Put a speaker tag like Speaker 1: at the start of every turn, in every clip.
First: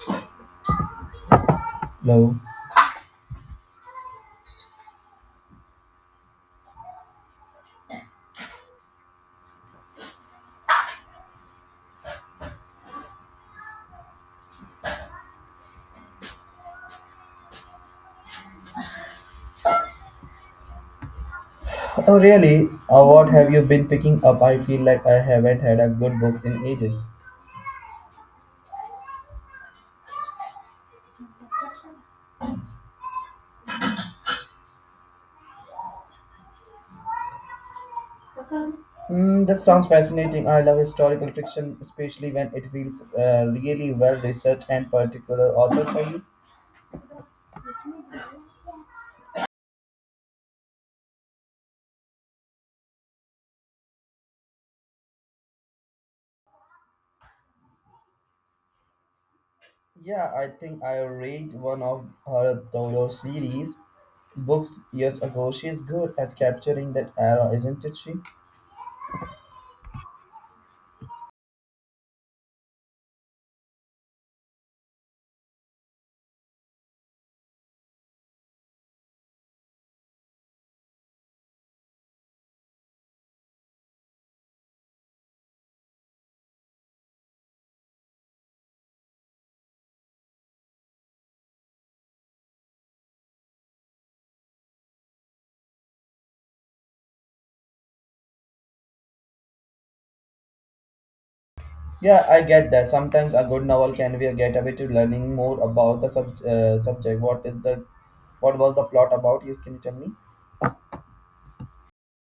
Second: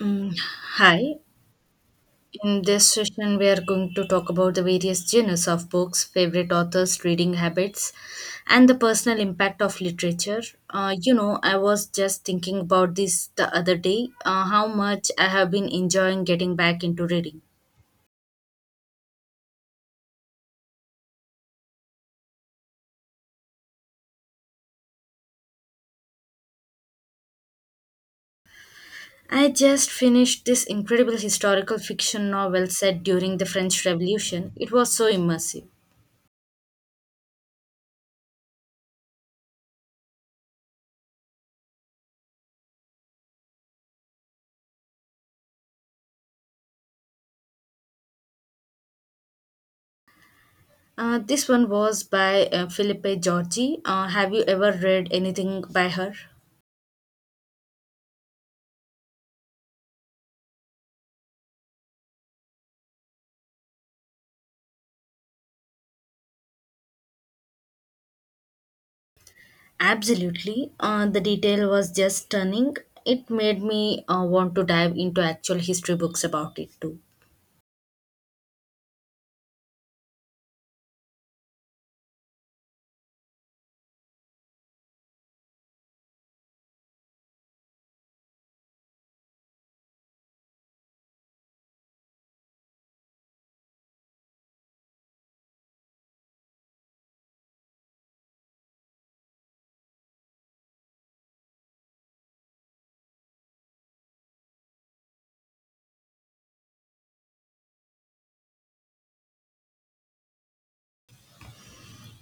Speaker 1: Mm, hi.
Speaker 2: Hello.
Speaker 1: In this session, we are going to talk about the various genres of books, favorite authors, reading habits, and the personal impact of literature. I was just thinking about this the other day, how much I have been enjoying getting back into reading.
Speaker 2: Oh, really? What have you been picking up? I feel like I haven't had a good books in ages.
Speaker 1: I just finished this incredible historical fiction novel set during the French Revolution. It was so immersive.
Speaker 2: Mm, this sounds fascinating. I love historical fiction, especially when it feels really well researched and particular author for you.
Speaker 1: This one was by Philippe Giorgi. Have you ever read anything by her?
Speaker 2: Yeah, I think I read one of her Dodo series books years ago. She's good at capturing that era, isn't it? She.
Speaker 1: Absolutely. The detail was just stunning. It made me want to dive into actual history books about it too.
Speaker 2: Yeah, I get that. Sometimes a good novel can be a gateway to learning more about the subject. What was the plot about? You can tell me.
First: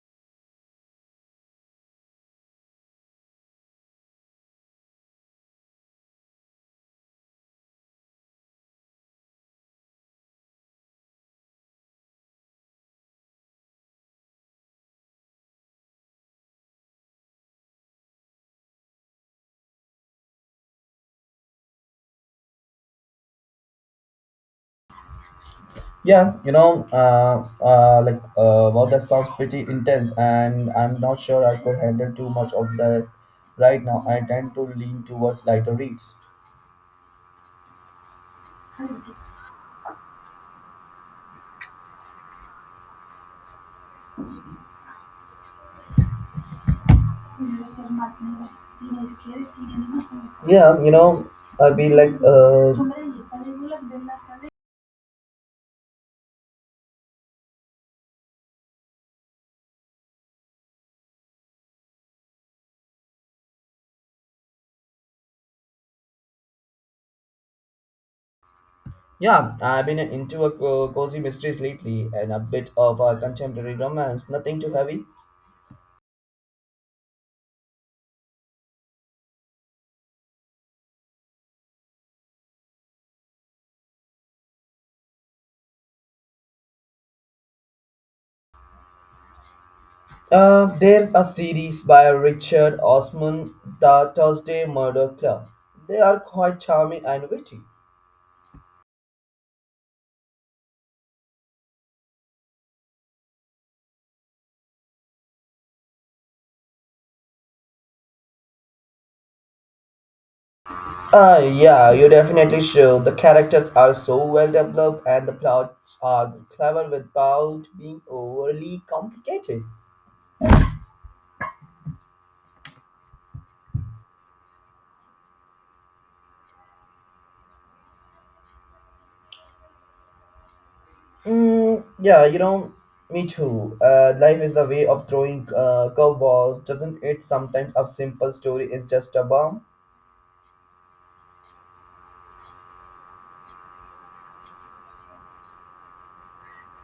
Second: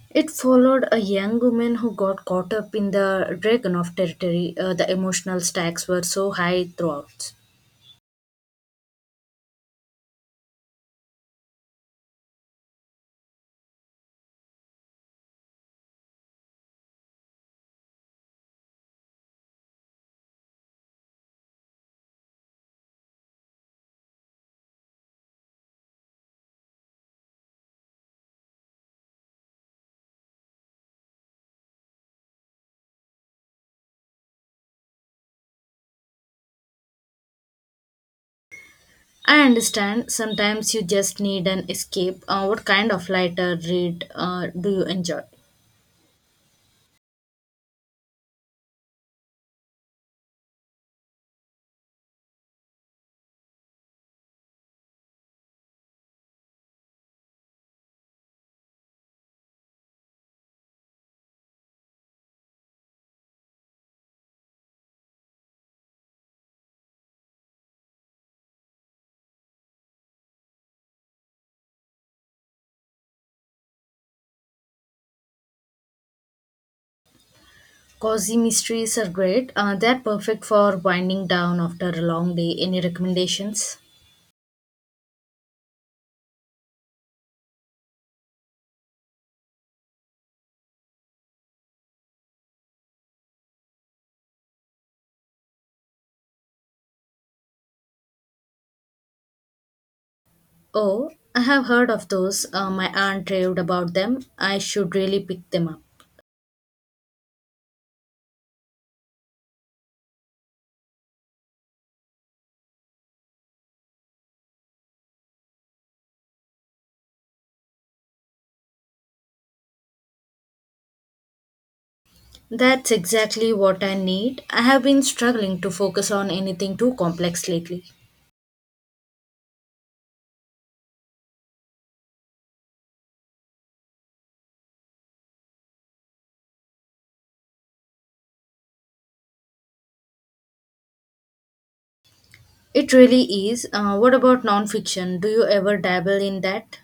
Speaker 1: It followed a young woman who got caught up in the Dragunov territory. The emotional stakes were so high throughout.
Speaker 2: That sounds pretty intense, and I'm not sure I could handle too much of that right now. I tend to lean towards lighter reads.
Speaker 1: I understand sometimes you just need an escape. What kind of lighter read do you enjoy?
Speaker 2: Yeah, you know, I've been like, uh, yeah, I've been into a cozy mysteries lately and a bit of a contemporary romance. Nothing too heavy.
Speaker 1: Cozy mysteries are great. They're perfect for winding down after a long day. Any recommendations?
Speaker 2: There's a series by Richard Osman, The Thursday Murder Club. They are quite charming and witty.
Speaker 1: Oh, I have heard of those. My aunt raved about them. I should really pick them up.
Speaker 2: Yeah, you definitely should. The characters are so well developed and the plots are clever without being overly complicated.
Speaker 1: That's exactly what I need. I have been struggling to focus on anything too complex lately.
Speaker 2: Mm, yeah, you know, me too. Life is the way of throwing curveballs, doesn't it? Sometimes a simple story is just a bomb.
Speaker 1: It really is. What about nonfiction? Do you ever dabble in that?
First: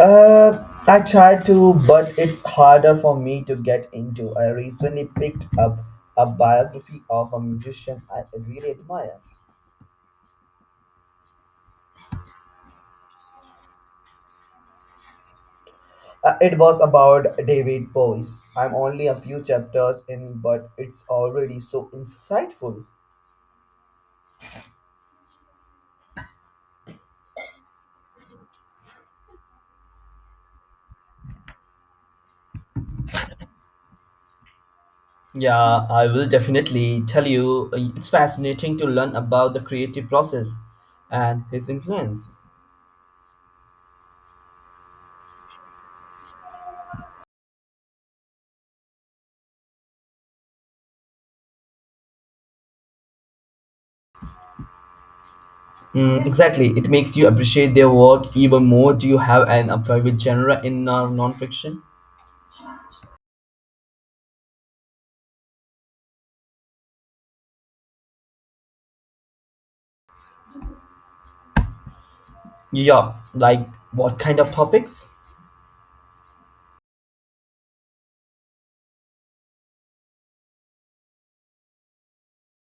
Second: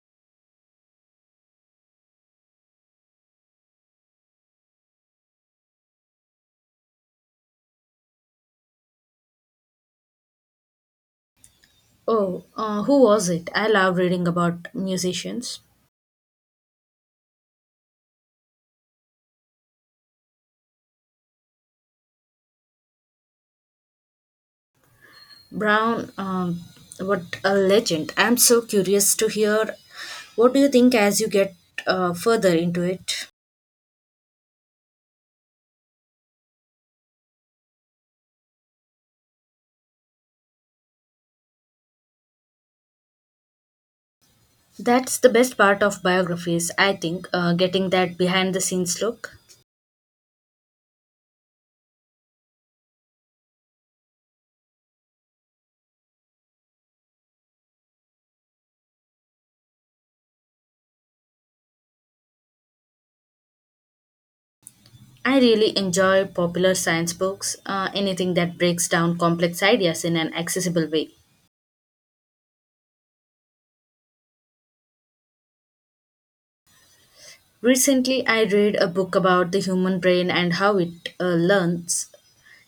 Speaker 2: I try to, but it's harder for me to get into. I recently picked up a biography of a musician I really admire.
Speaker 1: Oh, who was it? I love reading about musicians.
Speaker 2: It was about David Bowie. I'm only a few chapters in, but it's already so insightful.
Speaker 1: Brown, what a legend. I'm so curious to hear what do you think as you get further into it.
Speaker 2: Yeah, I will definitely tell you. It's fascinating to learn about the creative process and his influences.
Speaker 1: That's the best part of biographies, I think, getting that behind the scenes look.
Speaker 2: Mm, exactly, it makes you appreciate their work even more. Do you have an a favorite genre in non-fiction?
Speaker 1: I really enjoy popular science books, anything that breaks down complex ideas in an accessible way.
Speaker 2: Yeah, like what kind of topics?
Speaker 1: Recently, I read a book about the human brain and how it learns.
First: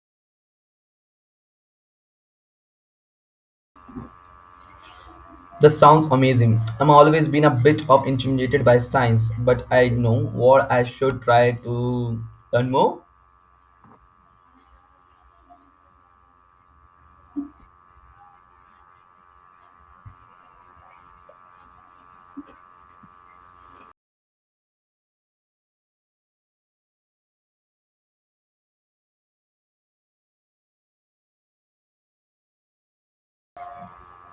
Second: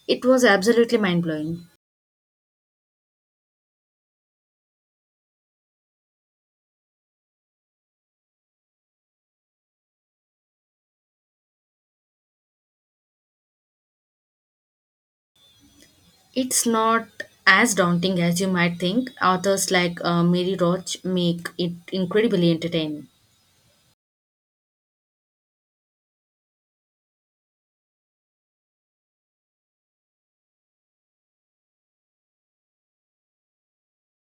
Speaker 1: It was absolutely mind blowing.
Speaker 2: That sounds amazing. I'm always been a bit of intimidated by science, but I know what I should try to learn more.
Speaker 1: It's not as daunting as you might think. Authors like Mary Roach make it incredibly entertaining.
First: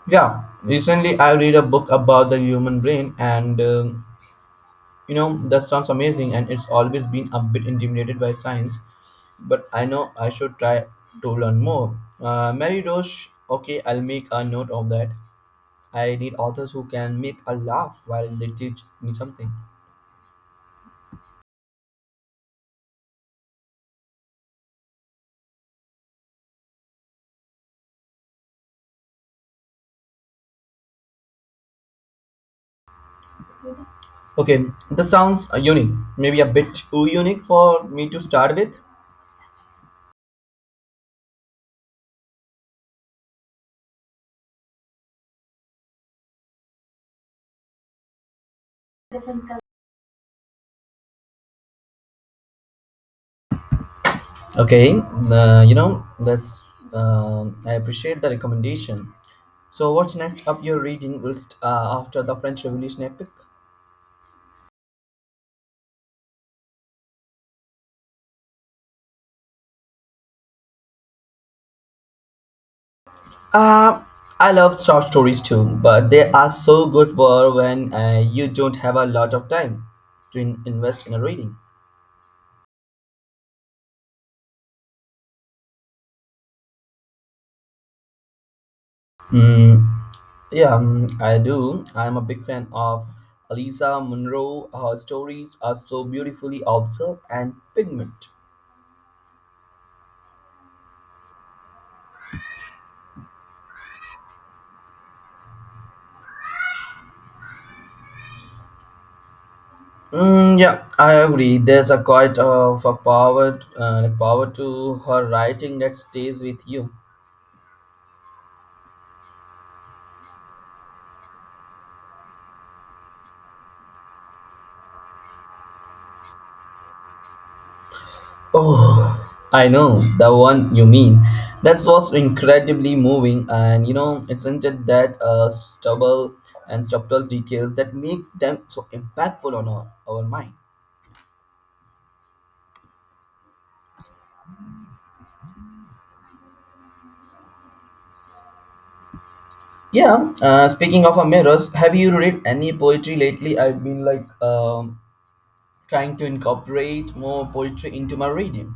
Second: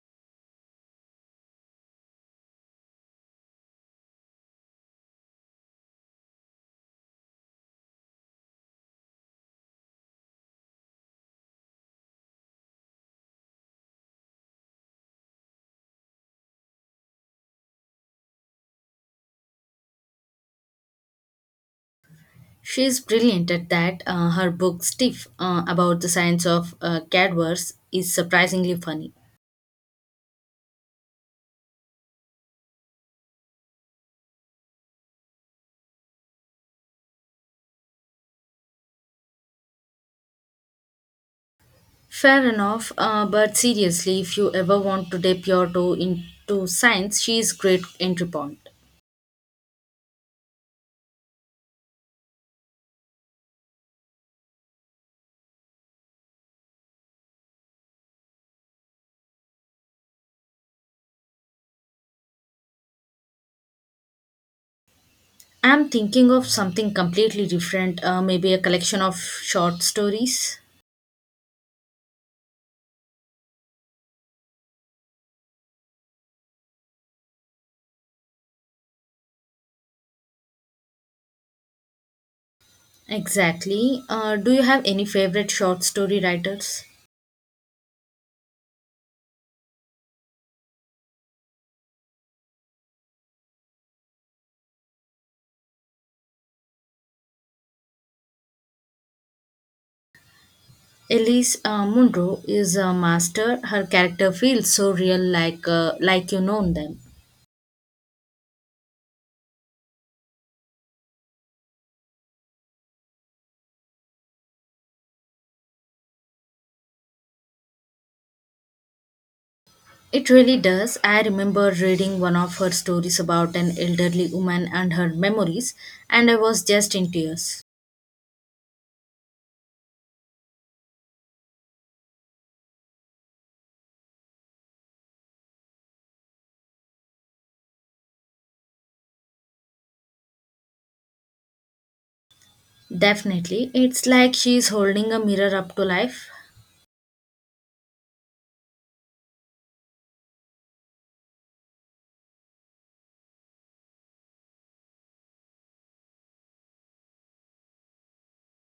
Speaker 2: Yeah, recently I read a book about the human brain, and you know that sounds amazing. And it's always been a bit intimidated by science, but I know I should try to learn more. Mary Roche, okay, I'll make a note of that. I need authors who can make a laugh while they teach me something.
Speaker 1: She is brilliant at that. Her book, Stiff, about the science of cadavers, is surprisingly funny.
Speaker 2: Okay, this sounds unique, maybe a bit too unique for me to start with.
Speaker 1: Fair enough, but seriously, if you ever want to dip your toe into science, she is great entry point.
Speaker 2: Okay, you know, this I appreciate the recommendation. So, what's next up your reading list after the French Revolution epic?
Speaker 1: I'm thinking of something completely different, maybe a collection of short stories.
Speaker 2: Uh, I love short stories too, but they are so good for when you don't have a lot of time to invest in a reading.
Speaker 1: Exactly. Do you have any favorite short story writers?
Speaker 2: Mm. Yeah, I do. I'm a big fan of Elisa Munro. Her stories are so beautifully observed and pigment.
Speaker 1: Elise Munro is a master. Her character feels so real, like you know them.
Speaker 2: Mm, yeah, I agree. There's a quite of a power, power to her writing that stays with you.
Speaker 1: It really does. I remember reading one of her stories about an elderly woman and her memories, and I was just in tears.
Speaker 2: Oh, I know the one you mean. That was incredibly moving, and you know, it's into that stubble and subtle details that make them so impactful on our mind.
Speaker 1: Definitely. It's like she's holding a mirror up to life.
Speaker 2: Yeah, speaking of mirrors, have you read any poetry lately? I've been like trying to incorporate more poetry into my reading.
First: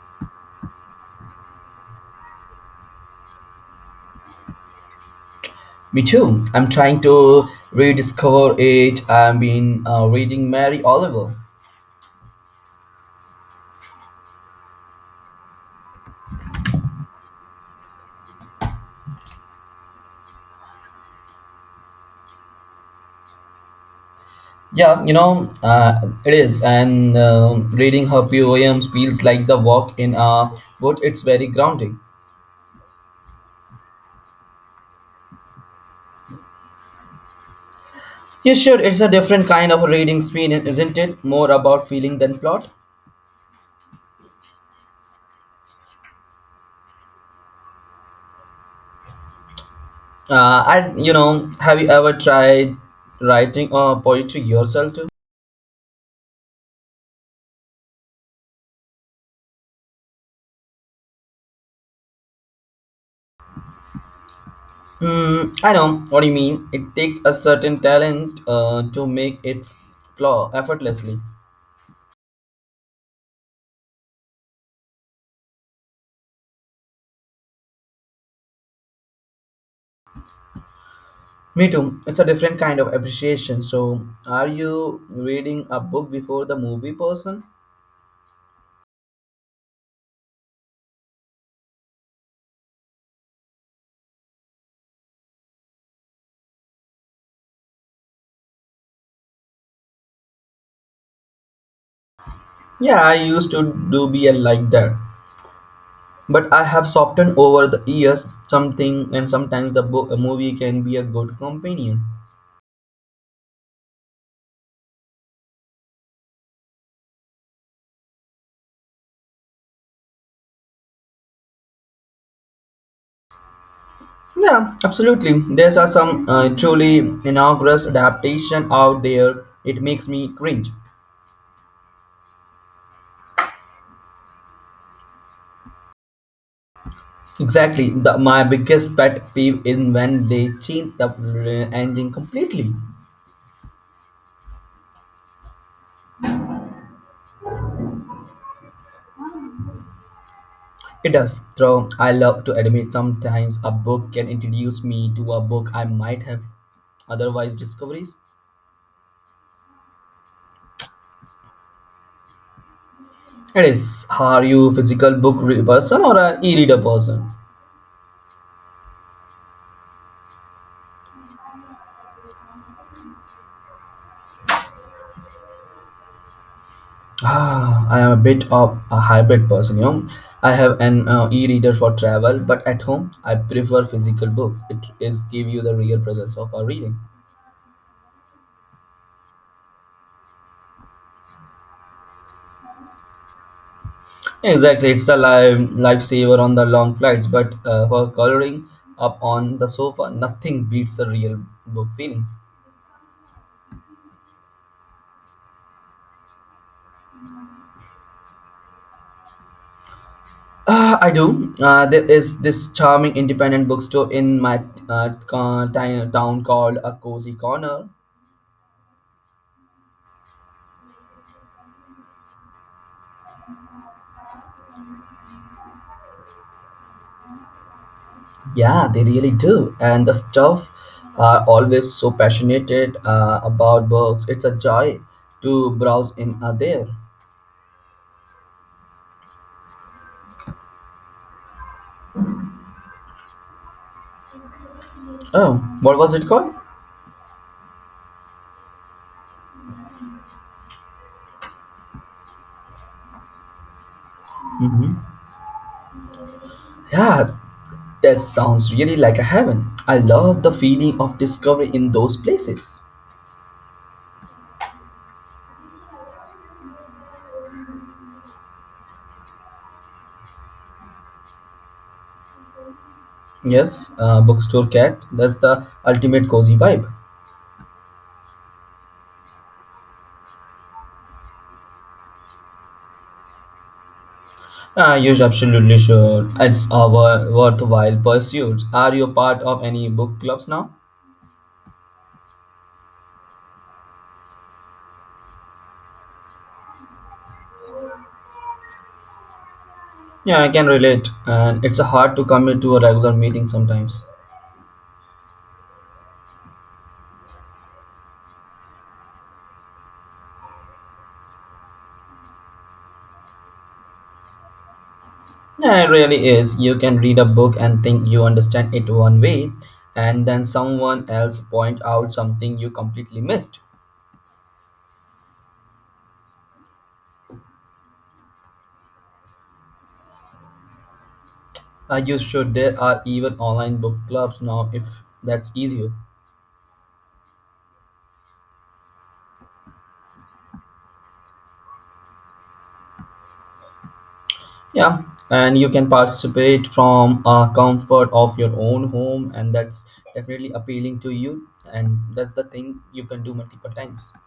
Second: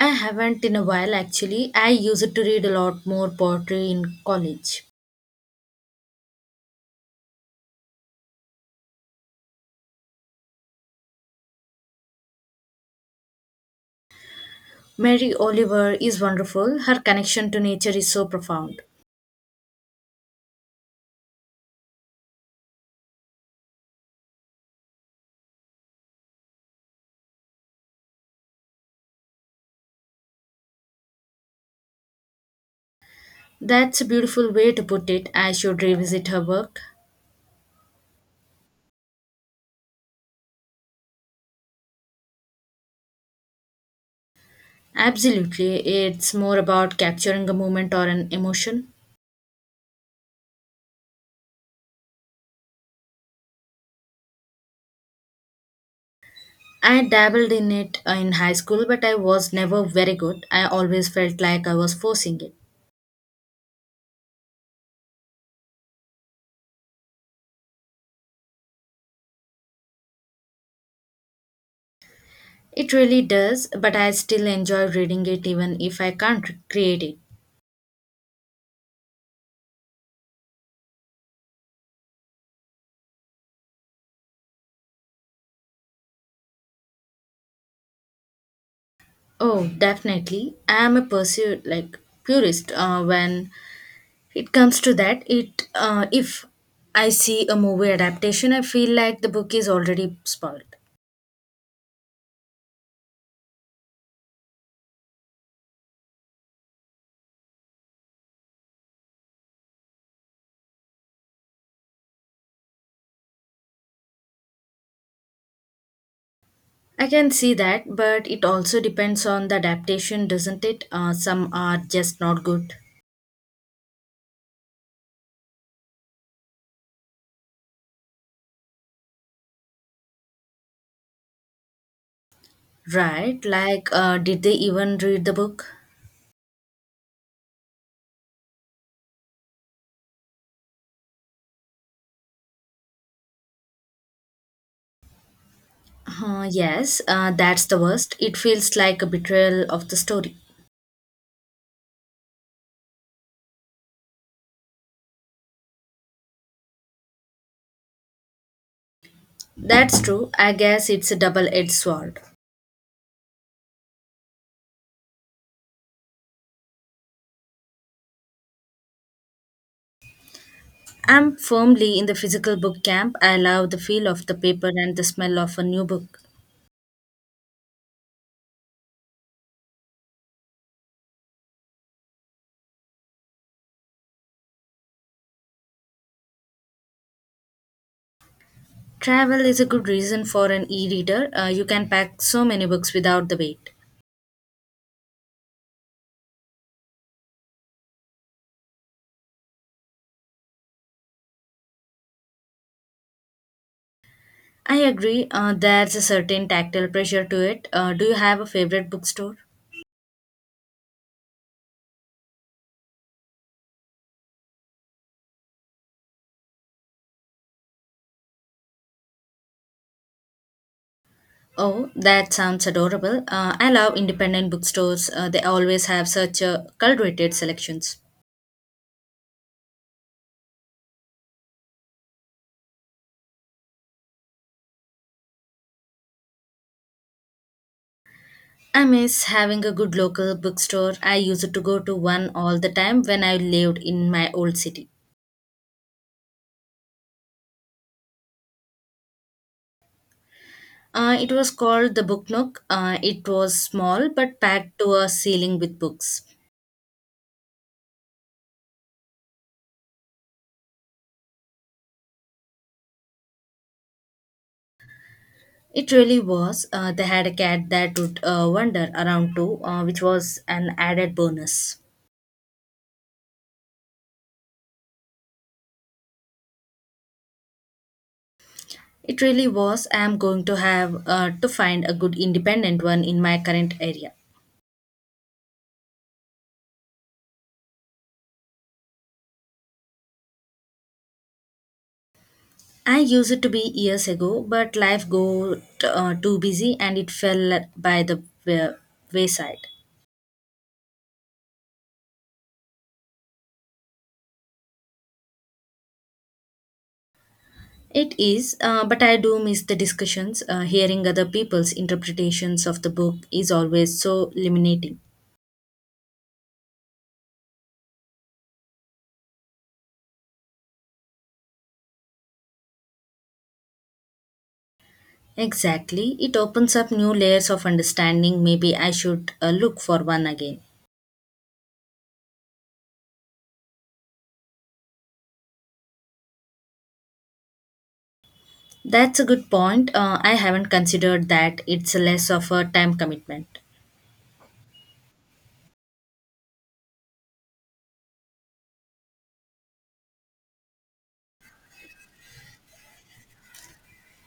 Speaker 1: I haven't in a while actually. I used to read a lot more poetry in college.
Speaker 2: Me too. I'm trying to rediscover it. I've been reading Mary Oliver.
Speaker 1: Mary Oliver is wonderful. Her connection to nature is so profound.
Speaker 2: Yeah, you know, it is. And reading her poems feels like the walk in a wood. It's very grounding.
Speaker 1: That's a beautiful way to put it. I should revisit her work.
Speaker 2: You should. It's a different kind of a reading experience, isn't it? More about feeling than plot.
Speaker 1: Absolutely. It's more about capturing a moment or an emotion.
Speaker 2: Have you ever tried writing poetry yourself too?
Speaker 1: I dabbled in it in high school, but I was never very good. I always felt like I was forcing it.
Speaker 2: Hmm, I know what you mean. It takes a certain talent to make it flow effortlessly.
Speaker 1: It really does, but I still enjoy reading it even if I can't create it.
Speaker 2: Me too. It's a different kind of appreciation. So, are you reading a book before the movie person?
Speaker 1: Oh, definitely. I am a pursuit like purist when it comes to that. It If I see a movie adaptation, I feel like the book is already spoiled.
Speaker 2: Yeah, I used to do be a like that, but I have softened over the years. Something and sometimes the book, a movie can be a good companion.
Speaker 1: I can see that, but it also depends on the adaptation, doesn't it? Some are just not good.
Speaker 2: Yeah, absolutely. There's are some truly inaugurous adaptation out there. It makes me cringe.
Speaker 1: Right, like, did they even read the book?
Speaker 2: Exactly. My biggest pet peeve is when they change the ending completely.
Speaker 1: Yes, that's the worst. It feels like a betrayal of the story.
Speaker 2: It does. Though I love to admit sometimes a book can introduce me to a book I might have otherwise discoveries.
Speaker 1: That's true. I guess it's a double edged sword.
Speaker 2: It is. Are you a physical book person or an e-reader person?
Speaker 1: I'm firmly in the physical book camp. I love the feel of the paper and the smell of a new book.
Speaker 2: Ah, I am a bit of a hybrid person, you know. I have an e-reader for travel, but at home I prefer physical books. It is give you the real presence of a reading.
Speaker 1: Travel is a good reason for an e reader. You can pack so many books without the weight.
Speaker 2: Exactly, it's a lifesaver on the long flights, but for coloring up on the sofa, nothing beats the real book feeling.
Speaker 1: I agree, there's a certain tactile pressure to it. Do you have a favorite bookstore?
Speaker 2: I do. There is this charming independent bookstore in my town called A Cozy Corner.
Speaker 1: Oh, that sounds adorable. I love independent bookstores. They always have such curated selections.
Speaker 2: Yeah, they really do. And the staff are always so passionate about books. It's a joy to browse in there.
Speaker 1: I miss having a good local bookstore. I used to go to one all the time when I lived in my old city.
Speaker 2: Oh, what was it called?
Speaker 1: It was called the Book Nook. It was small but packed
Speaker 2: Hmm.
Speaker 1: to a ceiling with books.
Speaker 2: Yeah, that sounds really like a heaven. I love the feeling of discovery in those places.
Speaker 1: It really was. They had a cat that would wander around too, which was an added bonus.
Speaker 2: Yes, bookstore cat. That's the ultimate cozy vibe.
Speaker 1: It really was. I am going to have to find a good independent one in my current area.
Speaker 2: Ah, you absolutely sure. It's a worthwhile pursuit. Are you part of any book clubs now?
Speaker 1: I used it to be years ago, but life got too busy and it fell by the wa- wayside.
Speaker 2: Yeah, I can relate. And it's hard to commit to a regular meeting sometimes.
Speaker 1: It is, but I do miss the discussions. Hearing other people's interpretations of the book is always so illuminating.
Speaker 2: Yeah, it really is. You can read a book and think you understand it one way, and then someone else point out something you completely missed.
Speaker 1: Exactly. It opens up new layers of understanding. Maybe I should look for one again.
Speaker 2: Are you sure there are even online book clubs now if that's easier?
Speaker 1: That's a good point. I haven't considered that it's less of a time commitment.
Speaker 2: Yeah, and you can participate from a comfort of your own home, and that's definitely appealing to you. And that's the thing you can do multiple times.